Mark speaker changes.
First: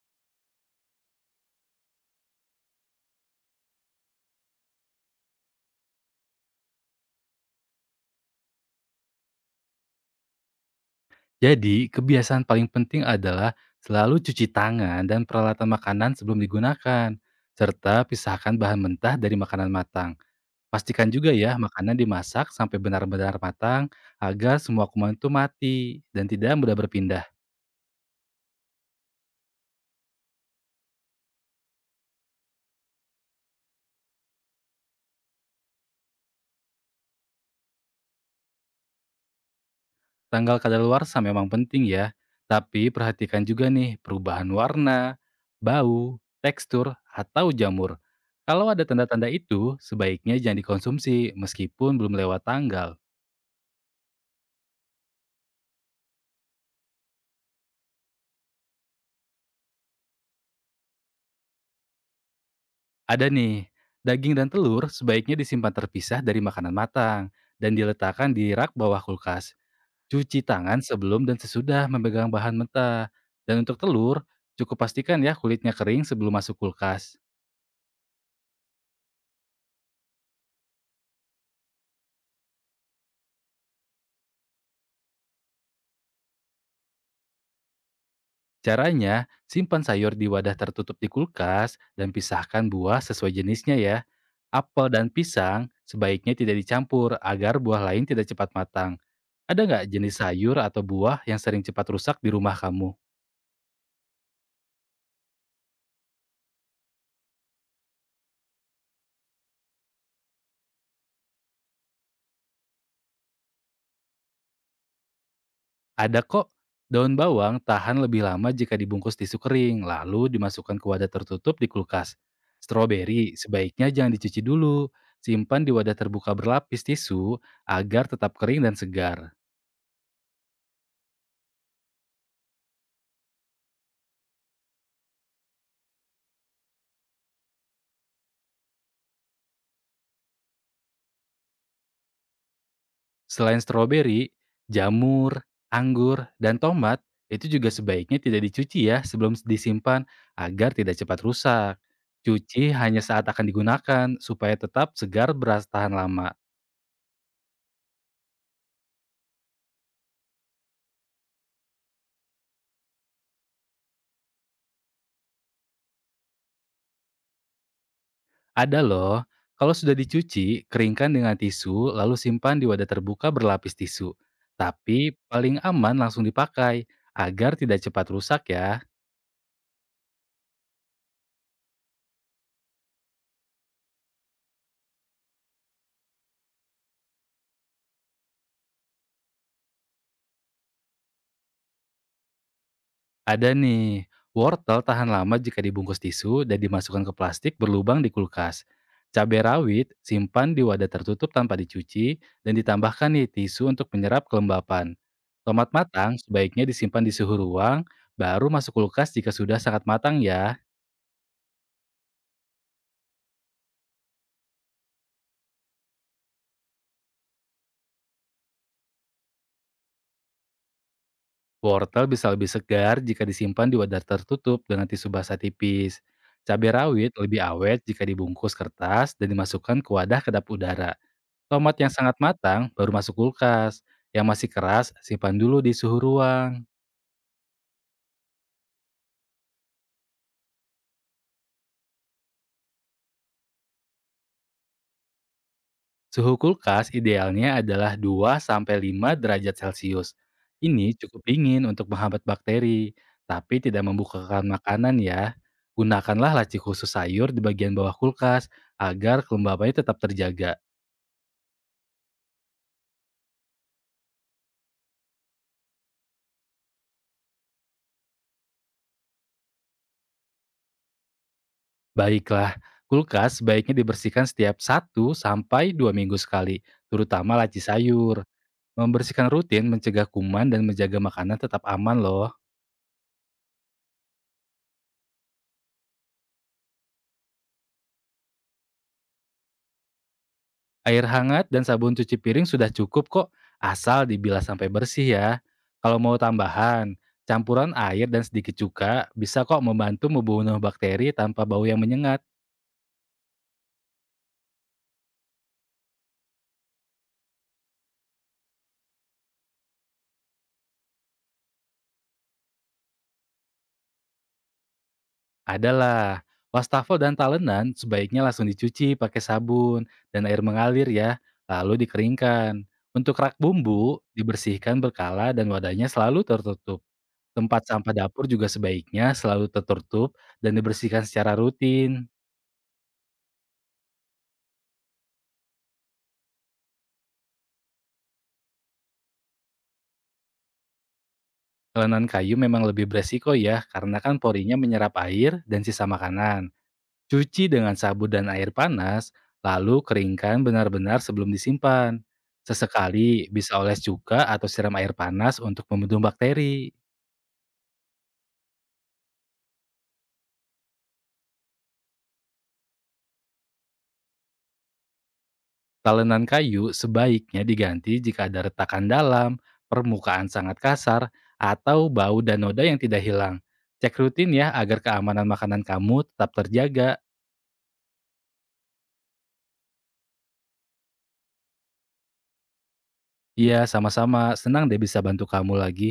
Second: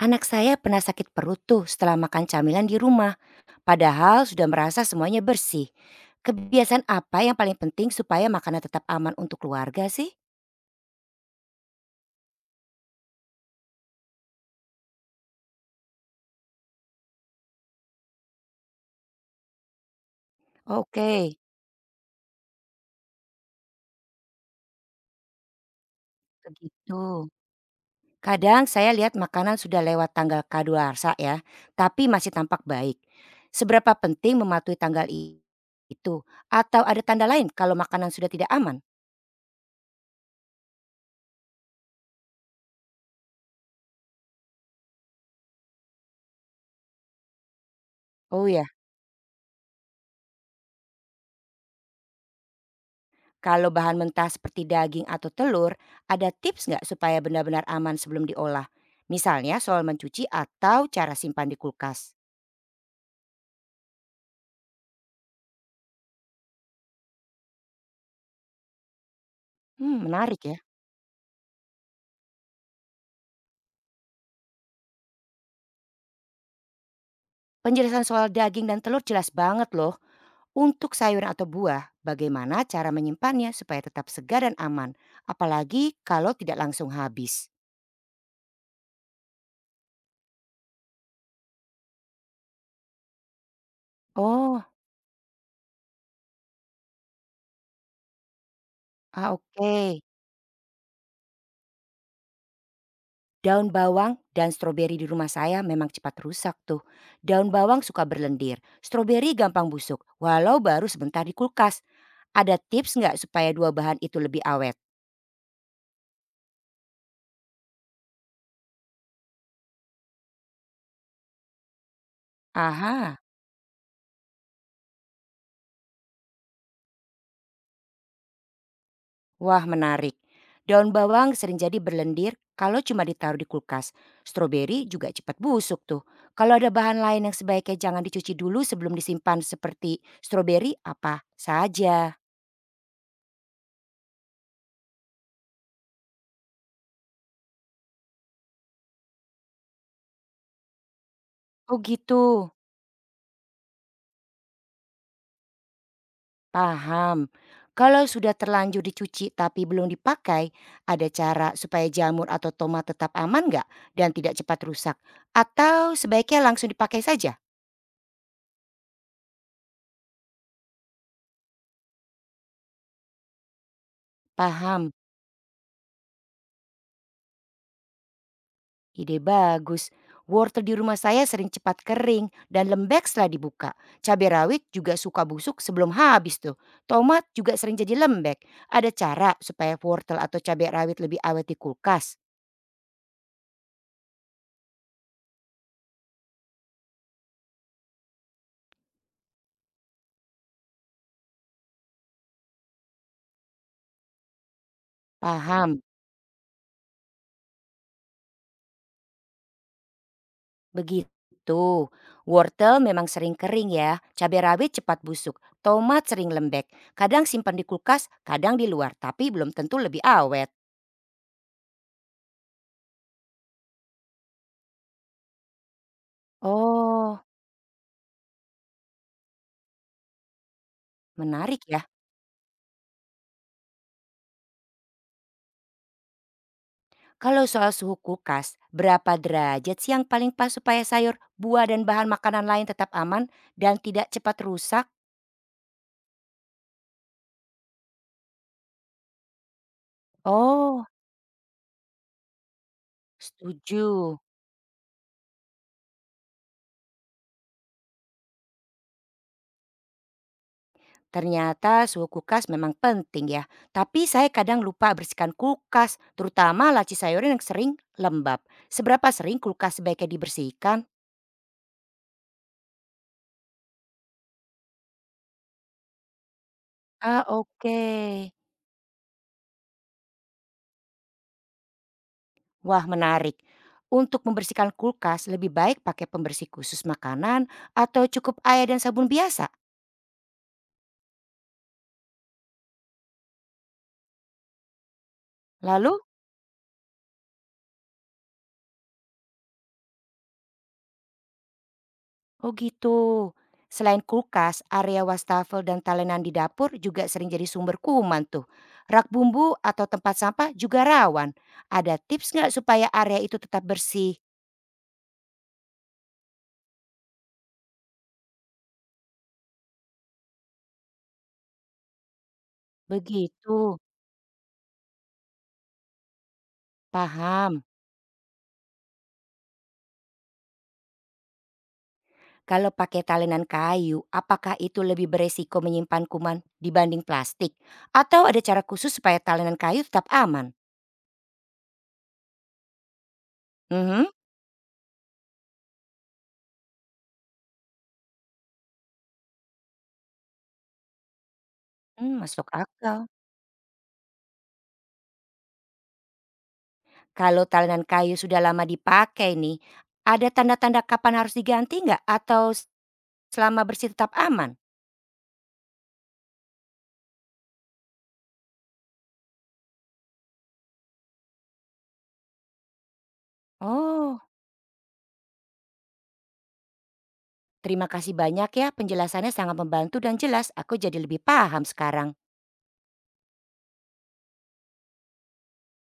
Speaker 1: Anak saya pernah sakit perut tuh setelah makan camilan di rumah, padahal sudah merasa semuanya bersih. Kebiasaan apa yang paling penting supaya makanan tetap aman untuk keluarga sih?
Speaker 2: Jadi, kebiasaan paling penting adalah selalu cuci tangan dan peralatan makanan sebelum digunakan, serta pisahkan bahan mentah dari makanan matang.
Speaker 1: Oke,
Speaker 2: Pastikan juga ya makanan dimasak sampai benar-benar matang agar semua kuman itu mati dan tidak mudah berpindah.
Speaker 1: begitu. Kadang saya lihat makanan sudah lewat tanggal kadaluarsa ya, tapi masih tampak baik. Seberapa penting mematuhi tanggal itu? Atau ada tanda lain kalau makanan sudah tidak aman?
Speaker 2: Tanggal kadaluarsa memang penting ya, tapi perhatikan juga nih perubahan warna, bau, tekstur, atau jamur.
Speaker 1: Oh ya.
Speaker 2: Kalau ada tanda-tanda itu, sebaiknya jangan dikonsumsi meskipun belum lewat tanggal.
Speaker 1: Kalau bahan mentah seperti daging atau telur, ada tips nggak supaya benar-benar aman sebelum diolah? Misalnya soal mencuci atau cara simpan di kulkas.
Speaker 2: Ada nih, daging dan telur sebaiknya disimpan terpisah dari makanan matang dan diletakkan di rak bawah kulkas.
Speaker 1: Hmm, menarik
Speaker 2: Cuci
Speaker 1: ya.
Speaker 2: tangan sebelum dan sesudah memegang bahan mentah. Dan untuk telur, cukup pastikan ya kulitnya kering sebelum masuk kulkas.
Speaker 1: Penjelasan soal daging dan telur jelas banget loh. Untuk sayuran atau buah, bagaimana cara menyimpannya supaya tetap segar dan aman? Apalagi kalau tidak langsung habis.
Speaker 2: Caranya, simpan sayur di wadah tertutup di kulkas dan pisahkan buah sesuai jenisnya ya.
Speaker 1: Oh,
Speaker 2: Apel dan pisang sebaiknya tidak dicampur agar buah lain tidak cepat matang.
Speaker 1: ah,
Speaker 2: Ada
Speaker 1: oke.
Speaker 2: nggak jenis sayur atau buah yang sering cepat rusak di rumah kamu?
Speaker 1: Daun bawang dan stroberi di rumah saya memang cepat rusak tuh. Daun bawang suka berlendir, stroberi gampang busuk, walau baru sebentar di kulkas. Ada tips nggak supaya dua bahan itu lebih awet?
Speaker 2: Ada kok. Daun bawang tahan lebih lama jika dibungkus tisu kering, lalu dimasukkan ke wadah tertutup di kulkas.
Speaker 1: Aha,
Speaker 2: Stroberi sebaiknya jangan dicuci dulu. Simpan di wadah terbuka berlapis tisu agar tetap kering dan segar.
Speaker 1: wah, menarik. Daun bawang sering jadi berlendir kalau cuma ditaruh di kulkas. Stroberi juga cepat busuk tuh. Kalau ada bahan lain yang sebaiknya jangan dicuci dulu sebelum disimpan seperti stroberi apa saja.
Speaker 2: Selain stroberi, jamur, anggur, dan tomat itu juga sebaiknya tidak dicuci ya sebelum disimpan agar tidak cepat rusak.
Speaker 1: Oh gitu.
Speaker 2: Cuci hanya saat akan digunakan supaya tetap segar beras tahan lama.
Speaker 1: Paham. Kalau sudah terlanjur dicuci tapi belum dipakai, ada cara supaya jamur atau tomat tetap aman nggak dan tidak cepat rusak? Atau sebaiknya langsung dipakai saja?
Speaker 2: Ada loh. Kalau sudah dicuci, keringkan dengan tisu, lalu simpan di wadah terbuka berlapis tisu.
Speaker 1: Paham.
Speaker 2: Tapi paling aman langsung dipakai, agar tidak cepat rusak ya.
Speaker 1: Ide bagus. Wortel di rumah saya sering cepat kering dan lembek setelah dibuka. Cabai rawit juga suka busuk sebelum habis tuh. Tomat juga sering jadi lembek. Ada cara supaya wortel atau cabai rawit lebih awet di kulkas?
Speaker 2: Ada nih, wortel tahan lama jika dibungkus tisu dan dimasukkan ke plastik berlubang di kulkas. Cabai rawit simpan di wadah tertutup tanpa dicuci dan ditambahkan nih tisu untuk menyerap kelembapan. Tomat
Speaker 1: Paham.
Speaker 2: matang sebaiknya disimpan di suhu ruang, baru masuk kulkas jika sudah sangat matang ya.
Speaker 1: Begitu. Wortel memang sering kering ya, cabai rawit cepat busuk, tomat sering lembek, kadang simpan di kulkas, kadang di luar, tapi belum tentu lebih awet.
Speaker 2: Wortel bisa lebih segar jika disimpan di wadah tertutup dengan tisu basah tipis. Cabai rawit
Speaker 1: Oh,
Speaker 2: lebih awet jika dibungkus kertas dan dimasukkan ke wadah kedap udara.
Speaker 1: menarik
Speaker 2: Tomat
Speaker 1: ya.
Speaker 2: yang sangat matang baru masuk kulkas. Yang masih keras simpan dulu di suhu ruang.
Speaker 1: Kalau soal suhu kulkas, berapa derajat sih yang paling pas supaya sayur, buah, dan bahan makanan lain tetap aman dan tidak cepat rusak?
Speaker 2: Suhu kulkas idealnya adalah 2 sampai 5 derajat Celcius.
Speaker 1: Oh,
Speaker 2: Ini cukup dingin untuk menghambat bakteri, tapi tidak
Speaker 1: setuju.
Speaker 2: membukakan makanan ya. Gunakanlah laci khusus sayur di bagian bawah kulkas agar kelembabannya tetap terjaga.
Speaker 1: Ternyata suhu kulkas memang penting ya, tapi saya kadang lupa bersihkan kulkas, terutama laci sayuran yang sering lembab. Seberapa sering kulkas sebaiknya dibersihkan?
Speaker 2: Baiklah, kulkas sebaiknya dibersihkan setiap 1 sampai 2 minggu sekali,
Speaker 1: Ah,
Speaker 2: terutama laci
Speaker 1: oke.
Speaker 2: sayur. Membersihkan rutin mencegah kuman dan menjaga makanan tetap aman loh.
Speaker 1: Wah, menarik. Untuk membersihkan kulkas lebih baik pakai pembersih khusus makanan atau cukup air dan sabun biasa.
Speaker 2: Air hangat dan sabun cuci piring sudah cukup kok, asal dibilas sampai bersih ya.
Speaker 1: Lalu
Speaker 2: Kalau mau tambahan, campuran air dan sedikit cuka bisa kok membantu membunuh bakteri tanpa bau yang menyengat.
Speaker 1: oh gitu. Selain kulkas, area wastafel dan talenan di dapur juga sering jadi sumber kuman tuh. Rak bumbu atau tempat sampah juga rawan. Ada tips nggak supaya area itu tetap bersih?
Speaker 2: Adalah. Wastafel dan talenan sebaiknya langsung dicuci pakai sabun dan air mengalir ya, lalu dikeringkan. Untuk rak
Speaker 1: Begitu,
Speaker 2: bumbu, dibersihkan berkala dan wadahnya selalu tertutup.
Speaker 1: paham.
Speaker 2: Tempat sampah dapur juga sebaiknya selalu tertutup dan dibersihkan secara rutin.
Speaker 1: Kalau pakai talenan kayu, apakah itu lebih beresiko menyimpan kuman dibanding plastik? Atau ada cara khusus supaya talenan kayu tetap aman?
Speaker 2: Talenan kayu memang lebih beresiko ya, karena
Speaker 1: Mhm,
Speaker 2: kan porinya menyerap air dan sisa makanan. Cuci dengan sabun dan air panas, lalu keringkan benar-benar sebelum disimpan.
Speaker 1: hmm, masuk akal.
Speaker 2: Sesekali bisa oles cuka atau siram air panas untuk membunuh bakteri.
Speaker 1: Kalau talenan kayu sudah lama dipakai nih, ada tanda-tanda kapan harus diganti nggak atau selama bersih tetap aman?
Speaker 2: Talenan kayu sebaiknya diganti jika ada retakan dalam, permukaan sangat kasar, atau bau dan noda yang tidak hilang. Cek
Speaker 1: Oh,
Speaker 2: rutin ya agar keamanan makanan kamu tetap terjaga.
Speaker 1: terima kasih banyak ya penjelasannya sangat membantu dan jelas, aku jadi lebih paham sekarang.
Speaker 2: Iya, sama-sama. Senang deh bisa bantu kamu lagi.